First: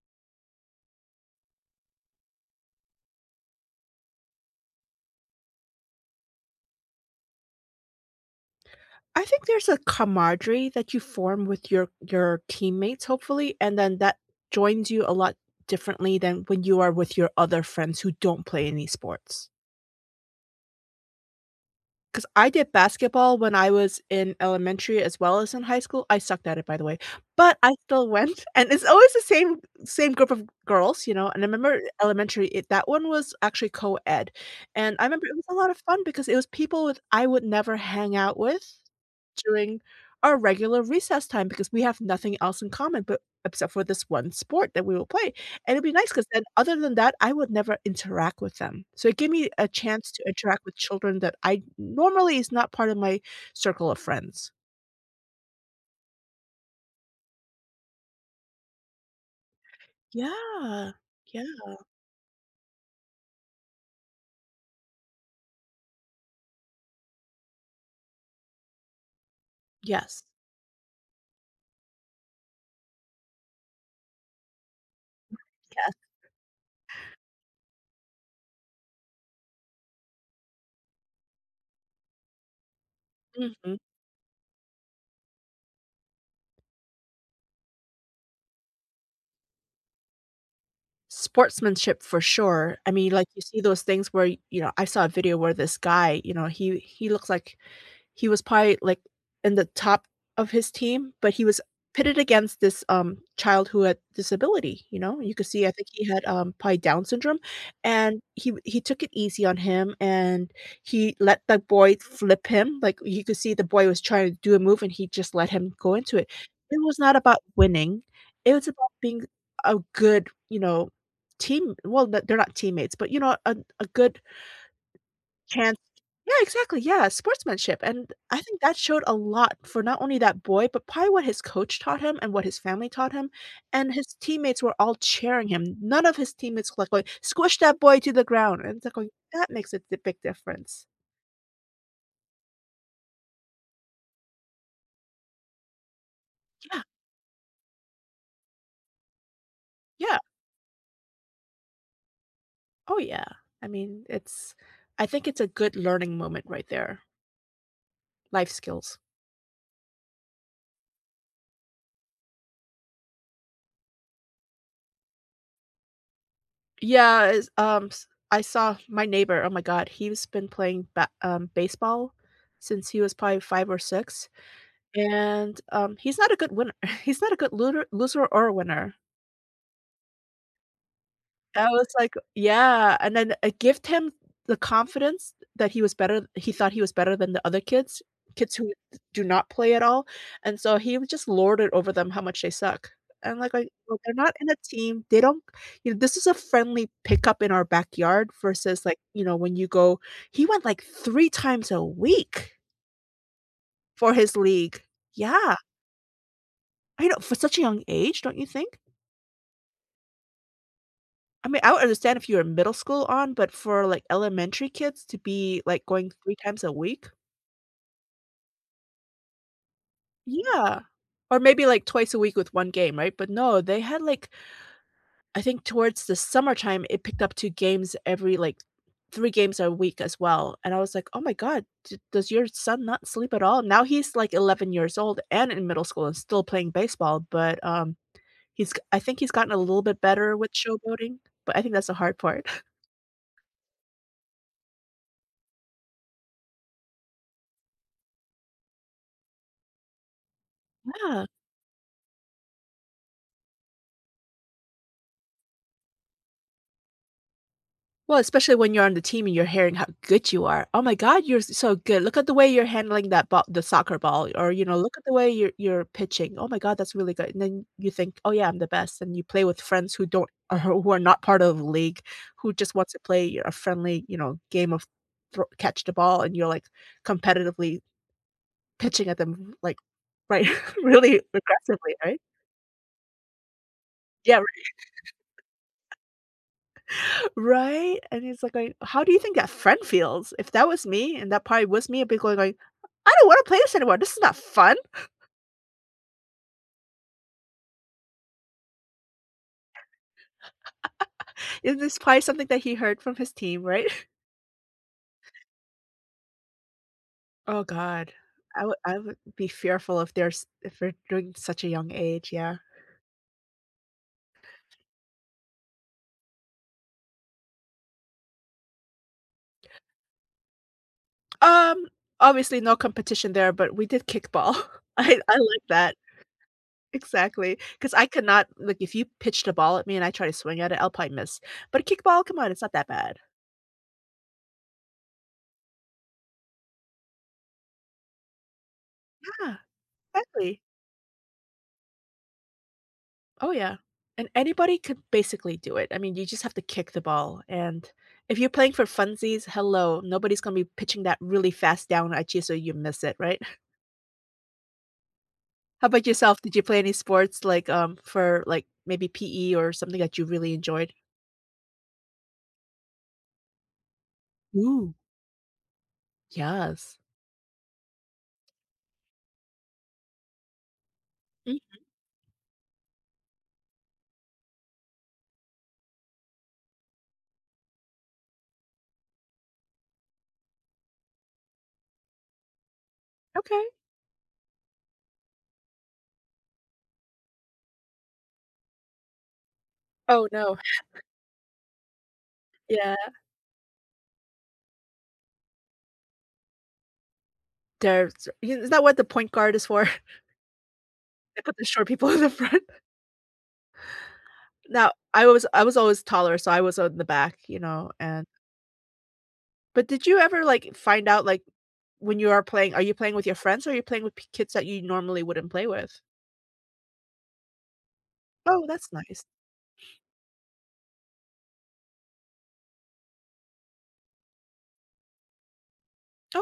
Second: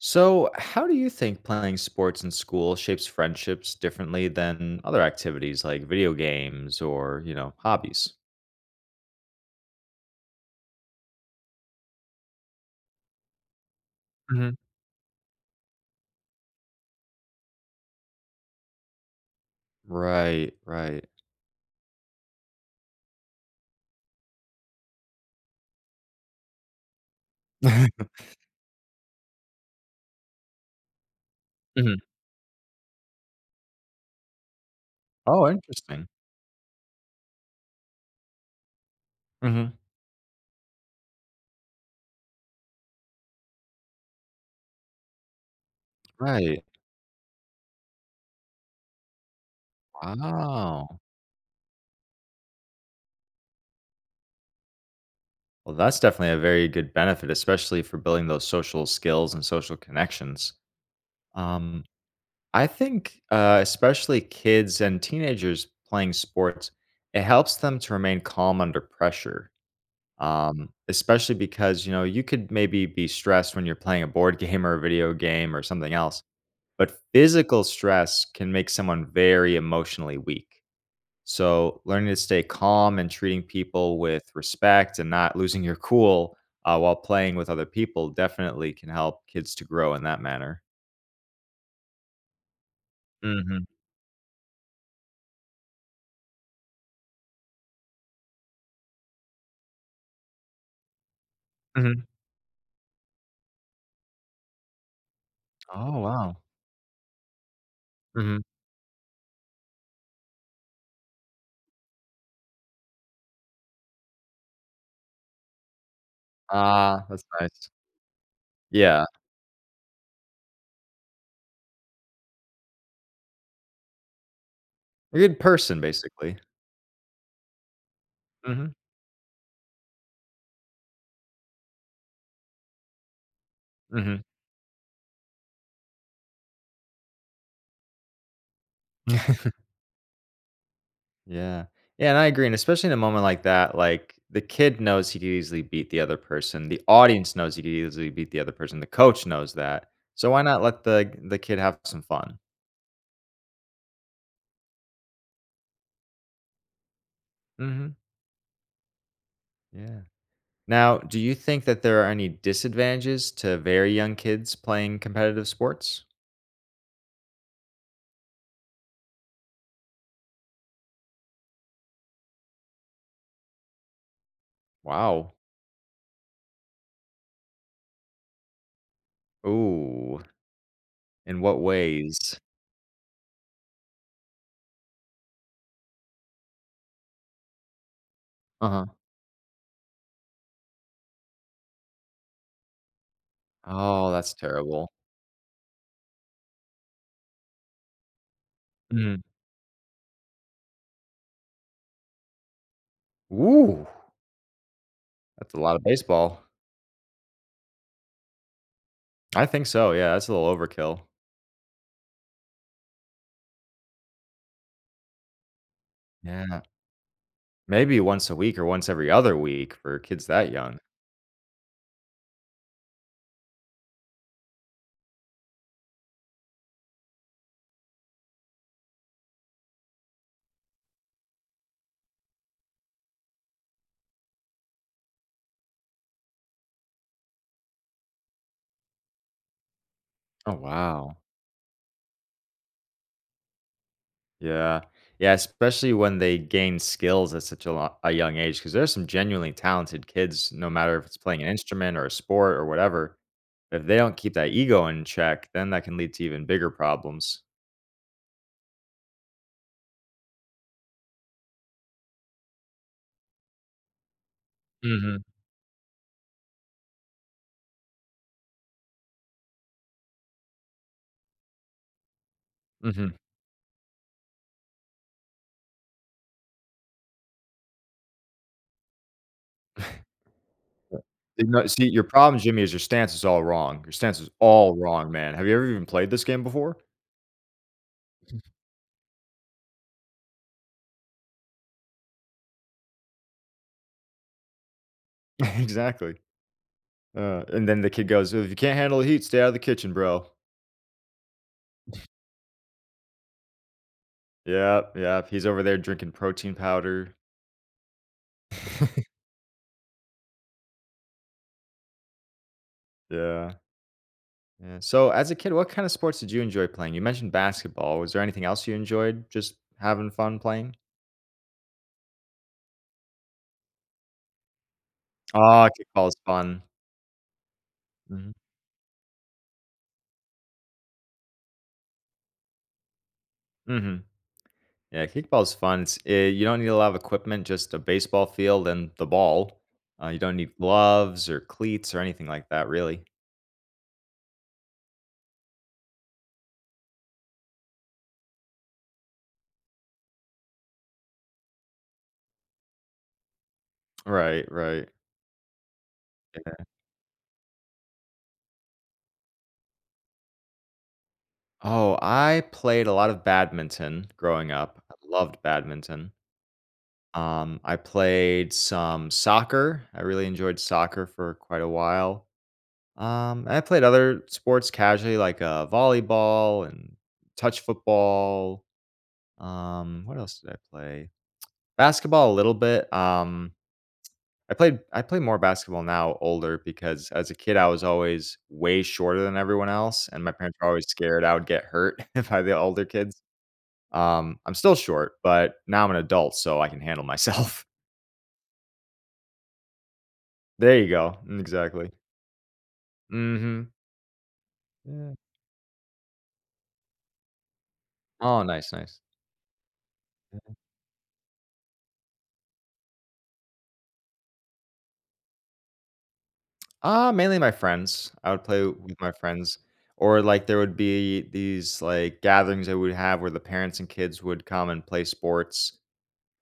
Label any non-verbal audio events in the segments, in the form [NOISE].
So, how do you think playing sports in school shapes friendships differently than other activities like video games or, you know, hobbies? I think there's a camaraderie that you form with your your teammates, hopefully, and then that Mhm. joins you a lot differently than when you are with your other friends who don't play any sports. Right, right. 'Cause I did basketball when I was in elementary as well as in high school- I sucked at it, by the way- but I still [CHUCKLES] went, [CHUCKLES] and it's always the same same group of girls, you know, and I remember Mhm. elementary, it that one was actually coed, and I remember it was Oh, a lot of fun interesting. because it was people with I would never hang out with Mhm. during our regular recess time because we have nothing else in common, but except for this one sport that we all play, and it'd be nice 'cause then, Right. other than that, I would never interact with them, so it gave me a chance to interact with Wow. children that I normally is not part of my circle of friends. Well, that's definitely a very good benefit, especially for building those social skills and social connections, Yeah, yeah. um, I think, uh, especially kids and teenagers playing sports, it helps them to remain calm under pressure, Yes. um, especially because, you know, you could maybe be stressed when you're playing a board game or a video game or something Yes. else, but physical stress can make someone very emotionally weak, so learning to stay calm and treating Mhm. people with respect and not losing your cool, uh, while playing with other people definitely can help kids to grow in that manner. Sportsmanship for sure. I mean, like, you see Mhm. those things where y you know, I saw a video where this guy, you know, he he looks like he was pi like, in the top of his team, but he was Mhm. pitted against this, um, child who had disability, you know? You could see, I think, Oh, he had, wow. um, probably Down syndrome, and Mhm. he he took it easy on him, and he let the boy flip him, like, he could see the boy was tryna do a move, he just let him go into it. It was Ah, not that's about nice. winning, it was about Yeah. being a good, you know, team well, the they're not teammates, but, you know, a a good A good chance person, Yeah, basically. exactly, yeah, sportsmanship, and I think Mhm. that showed a lot for not only that boy, but probably what his coach taught him and what his family taught him, and his Mhm. teammates were all cheering him. None of his teammate's look like, "Squish that boy to the ground." and it's look like, that [CHUCKLES] makes a the big difference. Yeah. Yeah, and I agree, and especially in a moment like that, like, the kid knows he could easily beat the other person, the Yeah. audience knows he could easily beat the other person, the coach knows that, Yeah. so why not let the the kid have some fun? Oh, yeah. I mean, it's I think it's a good learning moment right there. Mhm. Life skills. Yeah. Now, do you think that there are any disadvantages to very young kids playing competitive sports? Yeah, is, ums I saw my neighbor, oh my god, he's been playing ba um, baseball since he was probably 5 or 6, Wow. and, um, he's not a good winner, [SCOFFS] he's not a good lunar loser or winner. Ooh. In what I was like, ways? "Yeah," and then I gift him the confidence that he was better he thought he was better than the other kids, kids who Uh-huh. d do not play at all, and so he was just lorded over them how much they suck. And, like like, well, Oh, they're that's not in a terrible. team, they don't you know, this is a friendly pickup in our backyard versus, like, Mm. you know, when you go he went, like, 3 times a week Ooh. for his league. That's Yeah. a lotta baseball. I know for such a young age, don't you think? I think so, yeah, it's a little overkill. I mean, I would understand if you're in middle school on, but for, like, elementary kids to be, like, going 3 Yeah, no times a week? Maybe once a week or once every other week for kids that young. Yeah, or maybe, like, twice a week with 1 game, right? But, no, they had, like I think towards the summertime, it picked up 2 games every, like, 3 games a week as well, and I was like, "Oh my god, d does your son not sleep at all?" Now he's, like, 11 years old and in middle school and still playing baseball, but, um, he's g I think he's gotten a little bit better with Oh, wow. showboating, but I think that's the hard part. [SCOFFS] Yeah. Yeah, especially when they gain skills at such a l a young age 'cause there are some genuinely talented kids no matter if it's Yeah. playing an instrument or a sport or whatever. If they don't keep that ego in check, then that can lead to even bigger problems. Well, especially when you're on the team and you're hearing how good you are. "Oh my god. You're so good. Look at the way you're handling that ba the soccer ball, or, you know, look at the Mhm. way you're you're pitching, oh my god, that's really good." And then you think, "Oh, yeah. I'm the best." And you play with friends who don't who are not part of league, who just wants to Mhm. play a friendly, you know, game of thr catch the ball, and you're, like, competitively pitching at them, like, right, [CHUCKLES] really You know, “see, aggressively, your right? problem, Jimmy, is your stance is all wrong. Your stance is Yeah, right. all wrong, man. Have you ever even [LAUGHS] played this game before?” Right, and he's [CHUCKLES] like, going how do you think that friend feels? If that was me and that probably was me, I'd be going like, "I don't wanna play this anymore. This is not fun." [CHUCKLES] [CHUCKLES] Exactly. Uh, and then the kid goes, "if you can't handle the heat, stay out of the kitchen, bro." [LAUGHS] And this [CHUCKLES] probably something that he heard from his team, right? Yep, yep. He's over there drinking protein powder. Oh god. I would I [CHUCKLES] would be fearful if there's if you're doing such a young age, yeah. Yeah. Yeah, so as a kid, what kind of sports did you enjoy playing? You mentioned basketball, was there anything else you enjoyed just having fun playing? Um, obviously, no competition there, but we did kickball. [CHUCKLES] I I liked Ah, that. kickball is fun. Exactly, 'cause I Mhm. cannot like, if you pitched a ball at me, and I try to swing at it, I'll probably miss. But a kickball? Come on, it's not that bad. Mhm. Yeah, kickball's fun s Yeah you don't need a lot of equipment, just a baseball field, and the Yeah. ball, uh, you don't need Exactly. gloves, or cleats, or anything like that, really. Oh, yeah, and anybody could basically do it. I mean, you just have to kick the ball, and, if you're playing for funsies, hello? Nobody's gonna be pitching that really fast down at you so you miss it, right? [CHUCKLES] Oh, right, right. How about yourself? Did you Okay. play any sports, like, um, for, like, maybe PE or something that you really enjoyed? Oh, I played a lot of badminton growing up. Ooh. I loved badminton. Yes. Um, I played some soccer. I really enjoyed soccer for quite a Mhm. while, um, and I played other sports casually, like, uh, volleyball, and touch football, um, what else did I play? [TSK] Basketball a little bit, um, Okay. I played I play more basketball now older because, as a kid, I was always way shorter than everyone else, and Oh, my no. parents were always [CHUCKLES] scared I would get hurt, [CHUCKLES] by the older Yeah. kids, um, I'm still short, but now I'm an adult, so I can handle myself. There's you It's not what the point guard is for? [CHUCKLES] There you go. Mm, They put the short exactly. people in the front. Mhm. Now, Yeah. I was I was always taller, so I was on the back, you know, and Oh, nice, nice. But did you ever, Mm. like, find out, like, when you are playing Are you playing with your friends or are you playing with p kids that you normally wouldn't play with? Ah, mainly my friends. I would Oh, play that's with my nice. friends, or, like, there would be these, like, gatherings that we'd have where the parents and kids would come and play sports,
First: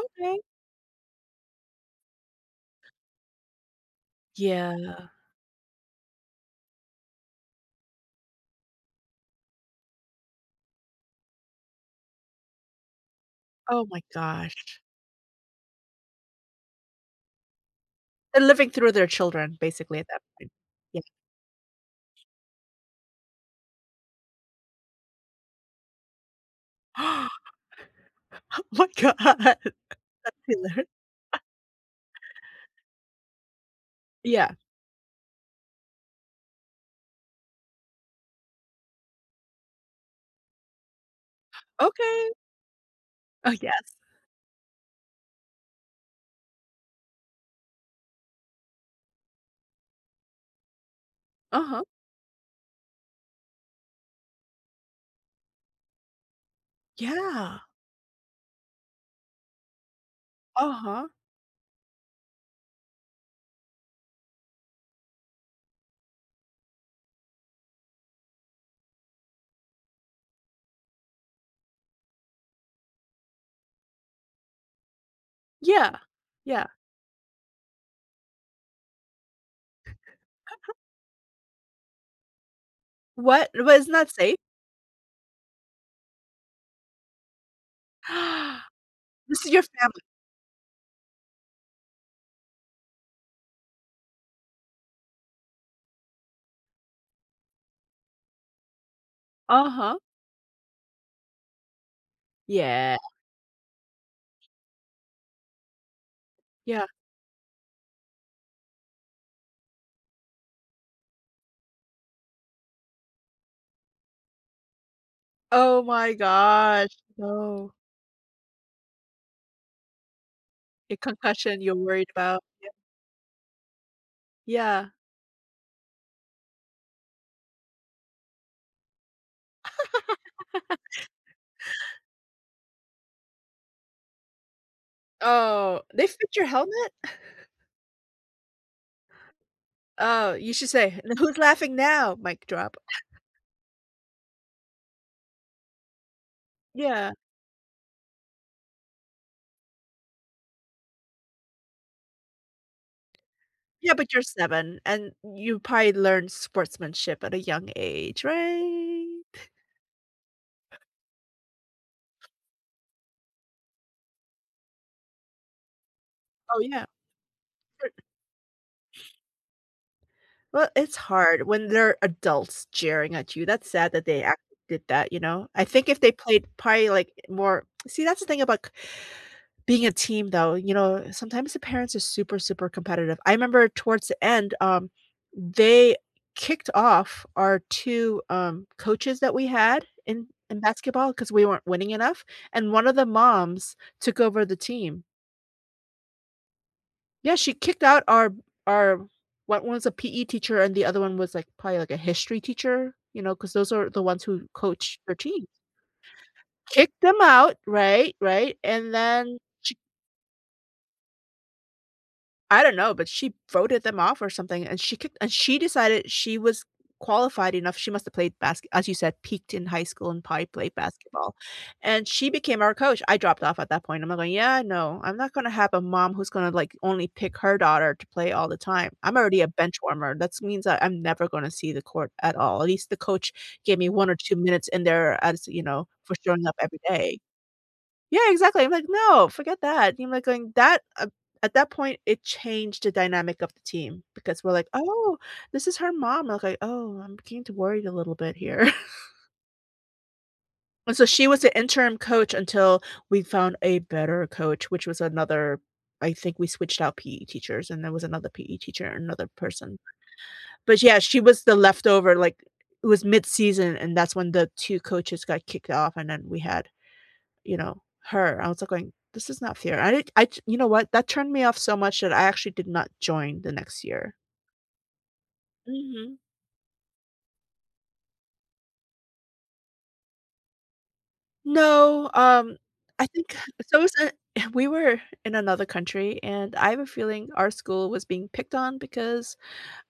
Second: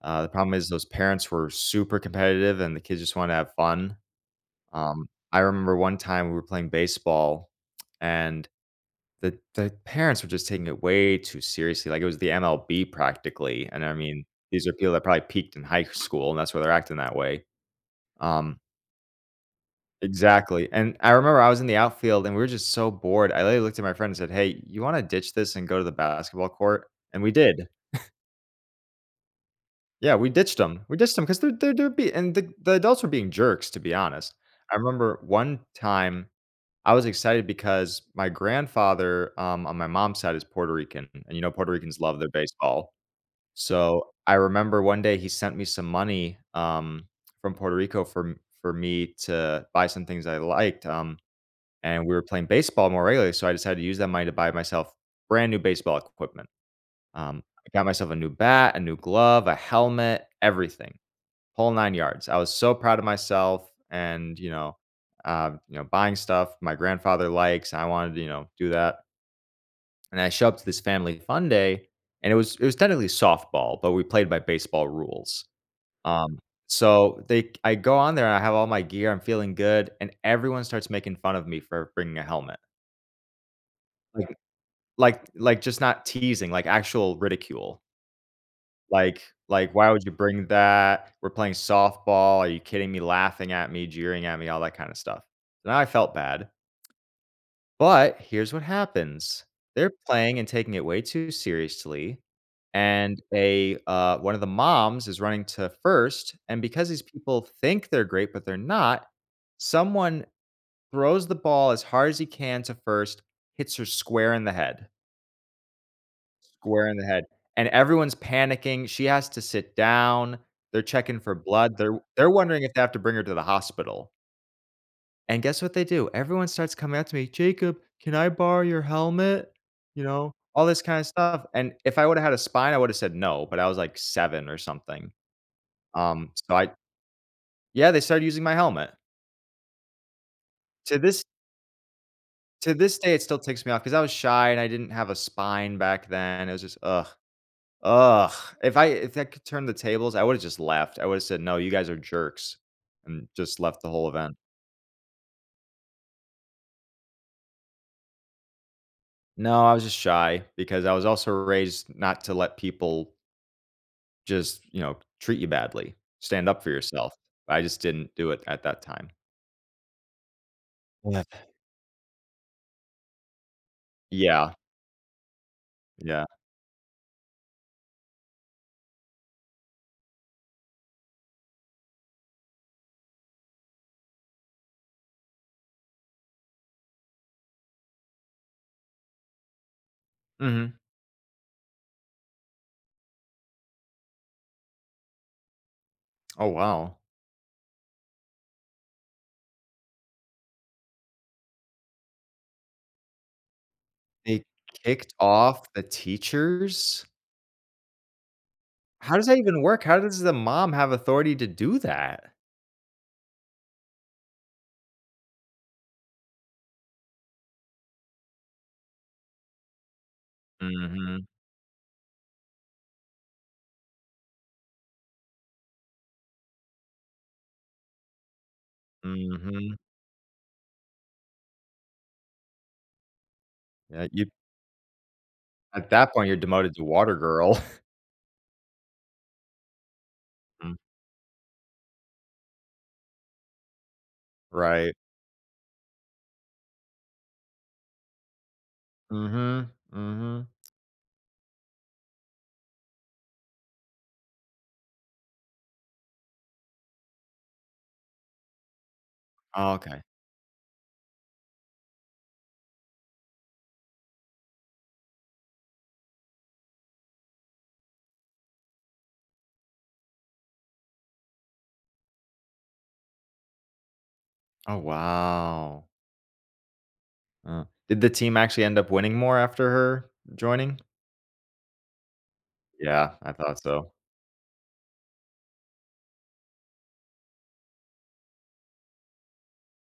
uh, the problem is those parents were super competitive, and the kids just wanna have fun, Yeah. um, I remember one time we were playing baseball, and the the parents were just taking it way too seriously, like it was the MLB practically, and, Oh, I my mean, these are gosh. people that probably peaked in high school, and that's why they're acting that way. They're Um living through their children, basically, at that point. Exactly, and Yes. I remember I was in the outfield, and we were just so bored. I literally looked at my friend and said, "Hey, you wanna ditch this and go to the basketball court?" and we [GASPS] Oh did. [CHUCKLES] my god. That's Yeah, we ditched them. hila We ditched them [LAUGHS] 'cause they're they're they're be and the the adults were being jerks, to be honest. Yeah. I remember one time, I was excited because my grandfather, um, on my mom's side is Puerto Rican, and, you know, Puerto Ricans love their Okay. baseball, Oh, yes. so, I remember one day he sent me some money, um, from Puerto Rico, for m for me to buy some things that I liked, um, Uh-huh. and we were playing baseball more regularly, so I decided to use that money to buy myself brand new baseball equipment, um, Yeah. I got myself a new bat, a new glove, a helmet, everything, Uh-huh. whole 9 yards. I was so proud of myself and, you know, um, you know, buying stuff my grandfather likes, and I wanted to, you know, do that. And I show up to this Family Fun Day, and it was it was technically softball, but we played by baseball rules, Yeah, um, yeah. so they I go on there, I have all my gear, I'm feeling good, and everyone [CHUCKLES] starts making fun of me for bringing a helmet. What? Wasn't that Like safe? like like, just not teasing, like, actual ridicule. [GASPS] Like This is your like, "Why family. would you bring that? We're playing softball. Are you kidding me?" Laughing at me, jeering at me, all that kinda stuff? Then I felt bad. But, here's what happens, they're Uh-huh. playing and taking it way too seriously, Yeah. and they, uh one of the moms is running to first, and Yeah. because these people think they're great, but they're not, someone throws the ball as hard as he can to first, hits her square in the head. Oh, my gosh, Square in the head. And no. everyone's panicking, she has to sit down, they're A checking for concussion you're blood, they're w worried they're about, wondering yep. if they have to bring her to the hospital. Yeah. And guess what they do? Everyone starts coming up to me, "Jacob, can I borrow your helmet?" You know, all this kinda [GIGGLES] stuff. And if I woulda had a spine, I woulda said, "No," but I was, like, seven or something, Oh, they um, fit your so I helmet? [CHUCKLES] yeah, they started using my helmet. Oh, you should To say, “Then this who's laughing now?” Mic to drop. this day, [CHUCKLES] it still ticks me off, 'cause I was shy, and I didn't have a spine back then, it was just, ugh. Yeah. Ugh! If I if I could turn the tables, I woulda just left, I woulda said, "No, you guys are jerks," and just left the Yeah, whole but you're event. seven, and you probably learned sportsmanship at a young age, right? [CHUCKLES] No, I was just shy, because I was also raised not to let people just, you know, treat you badly. Stand Oh, up for yeah. yourself. I just For didn't do it at that time. [SNIFFS] Well, it's Yep. hard when they're adults jeering at you, that's sad that they act Yeah. [UNINTELLIGIBLE] did that, you know? I think if they Yeah. played probably, like, eh, more [TSK] see, that's the thing about c [INHALES] being a team, though, you know? Sometimes the parents are super, super competitive. I remember towards the end, um, they kicked off our two, um, coaches that we had in in Mhm. basketball 'cause we weren't winning enough, and one of the moms took over the team. Oh, wow. Yeah, she kicked out our b our o one's a PE teacher and the other one was, like, probably, like, a history teacher, you know, 'cause those are the ones They who coached her kicked teams. off the Kicked teachers? them out, right, right, and How does then that even she work? How does the mom have authority to do that? I don't know, but she voted them off or something, and she kicked and she decided she was qualified enough. She must've played baske as you said, peaked in high school and probably played Mhm. basketball, and she became our coach- I dropped off at that point- Imma, li "Yeah, no," I'm not gonna have a mom who's gonna, like, only pick her daughter to play all the time, I'm already a Mhm. benchwarmer, that’s means that I'm never gonna see the court at all, at least the coach gave me Yeah, 1 or you 2 minutes in there are as, you know, At that for point you're showing up demoted every to day water girl. [CHUCKLES] Yeah, exactly, I'm like, “No, forget that,” yeah, I'm, like, going Mm. that uh at that point, it changed the dynamic of the team, because we're like, Right. "Oh, this is her mom," I was like, "Oh, I'm beginning to worry a little bit here." [LAUGHS] Mhm. Mhm. And so, she was the interim coach until we found a better coach, which was another I think we switched out PE teachers, and there was another PE teacher, another person. Okay. But, yeah, she was the leftover, like, it was midseason, and that's when the 2 coaches got kicked off, and then we had, you know, her, I was, like, going, "This is not fair." I did I j you know what? That turned me off so much that I actually did not join the next year. Oh wow. Mhm. Uh, did the team actually end up winning more after her joining? No, um, I Yeah. I think thought it's so. almost a uh, we were in another country, and I have a feeling our school was being picked on because,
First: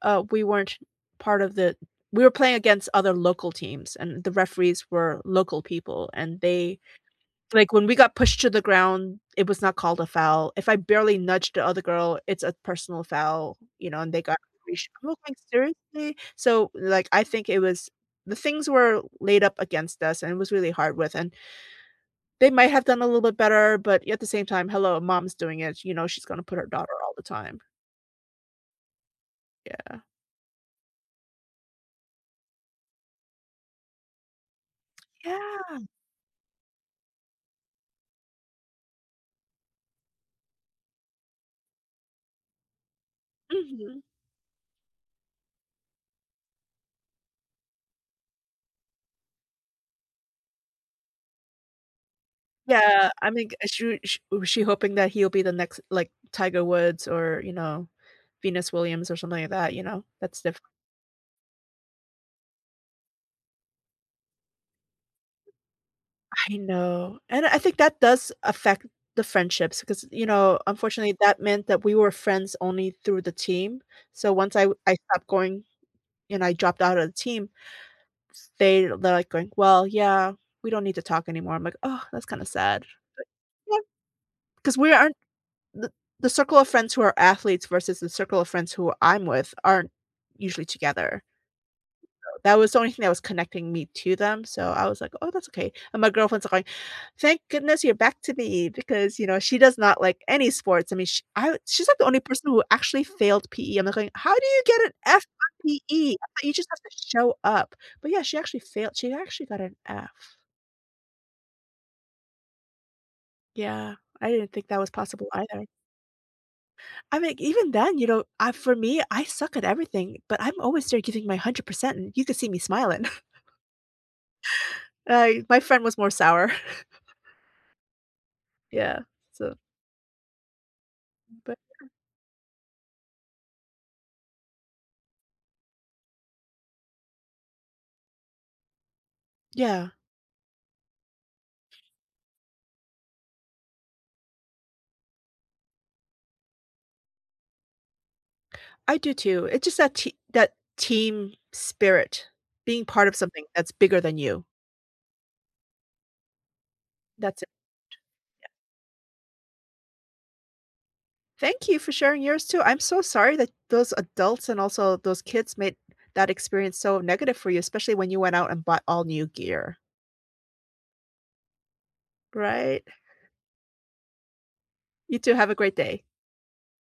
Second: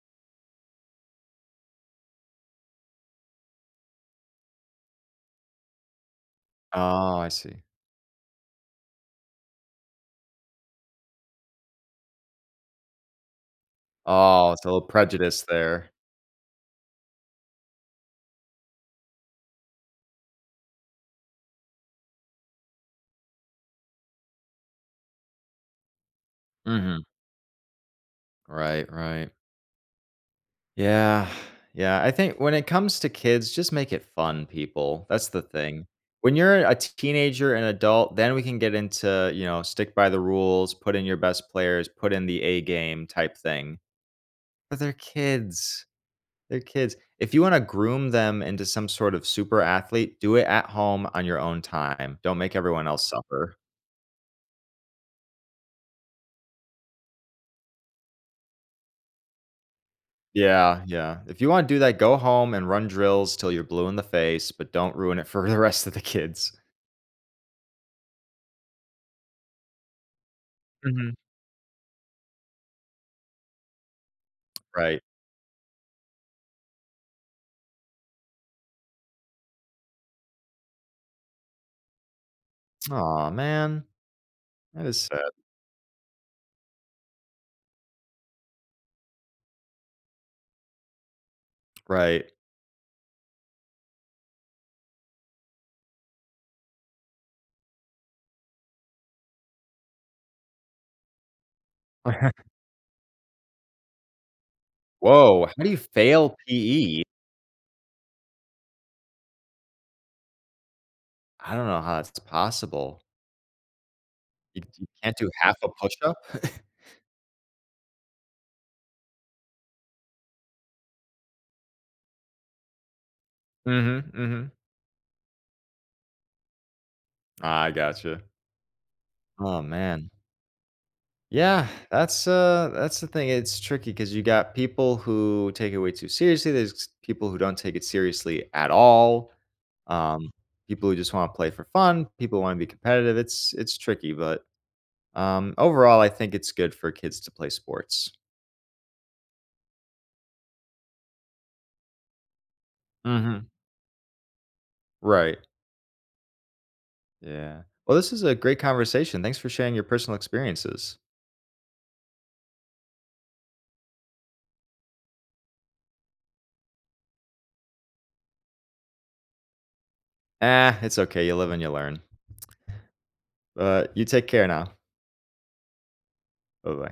uh, we weren't part of the We were playing against other local teams, and the referees were local people, and they Oh, I see. Like, when we got pushed to the ground, it was not called a foul. If I barely nudged the other girl, it's a personal foul, you know, and they got Oh, it's a little probation like, prejudice there. seriously? So, like, I think it was The things were laid up against us, and it was really hard with and they might have done a little bit better, but, yeah, at the same time, "Hello, mom's doing it." you know, she's gonna put her daughter Mhm. all the time. Right. Right. Yeah. Yeah, [SIGHS] yeah. I think when it comes to kids, just make it fun, people. That's the Yeah. thing. When you're a t teenager, an adult, then we can get into, you know, stick by the rules, put in your best players, put in the A game type thing. Mhm. But they're kids. They're kids. If you wanna groom them into some sort of super athlete, do it at home on your own time. Don't make everyone Yeah. else I mean, suffer. uh, she she wa she hoping that he'll be the next, like, Tiger Woods or, you know, Venus Williams or something like that. You know? That's diffi Yeah, yeah. If you wanna do that, go home and run drills till you're blue in the face, but don't ruin it for the rest of the kids. I know, and I think that does affect the friendships ‘cause, you know, Mhm. unfortunately, that meant that we were friends only through the team. So, once I w I Right. stopped going and I dropped out of the team, they're they're, like, going, "Well, yeah, we don't need to talk anymore." I'm like, "Ugh, that's kinda sad.” But Aw, no. man. 'Cause That we is aren't sad. the circle of friends who are athletes versus the circle of friends who I'm with aren't usually together. Right. That was the only thing that was connecting me to them, so I was like, "Oh, that's okay." and my girlfriend's are going, "Thank goodness you're back to me," because, you know, she does not like any sports. I mean, she I wa she's like the only Okay. person who actually failed PE, I'm, like, going, "How do you get an F Woah! on How do you PE? I fail thought you just have to PE? show up." but, yeah, she actually failed, she actually got an F. I don't know how it's possible. Yeah, I didn't You think that you was can't possible do half either. a push up? [CHUCKLES] I mean, even then, you know, I for me, I suck at everything, but I'm always there giving my 100% and you could see me smiling. [CHUCKLES] Mhm, mhm. I my friend was more sour. [CHUCKLES] I gotcha. Yeah, so Oh man. But Yeah, that's uh, that's the thing, it's tricky 'cause you got people who take it way too seriously, there's people who don't take it seriously at all, Yeah. um, people who just wanna play for fun, people who wanna be competitive. It's it's tricky but, um, overall I think it's good for kids to play sports. I do too, it's just that that te that team spirit, being part of something Mhm. that's bigger than you. Right. That's it, Yeah. Well this is a yeah. great conversation, thanks for sharing your personal experiences. Thank you for sharing yours too, I'm so sorry that those adults, and also those kids made that experience so negative for you, especially when you went out and bought all new gear. Ah, it's okay, you live and you learn. Right. But, you take care now. You too, have a great day. Buh-bye.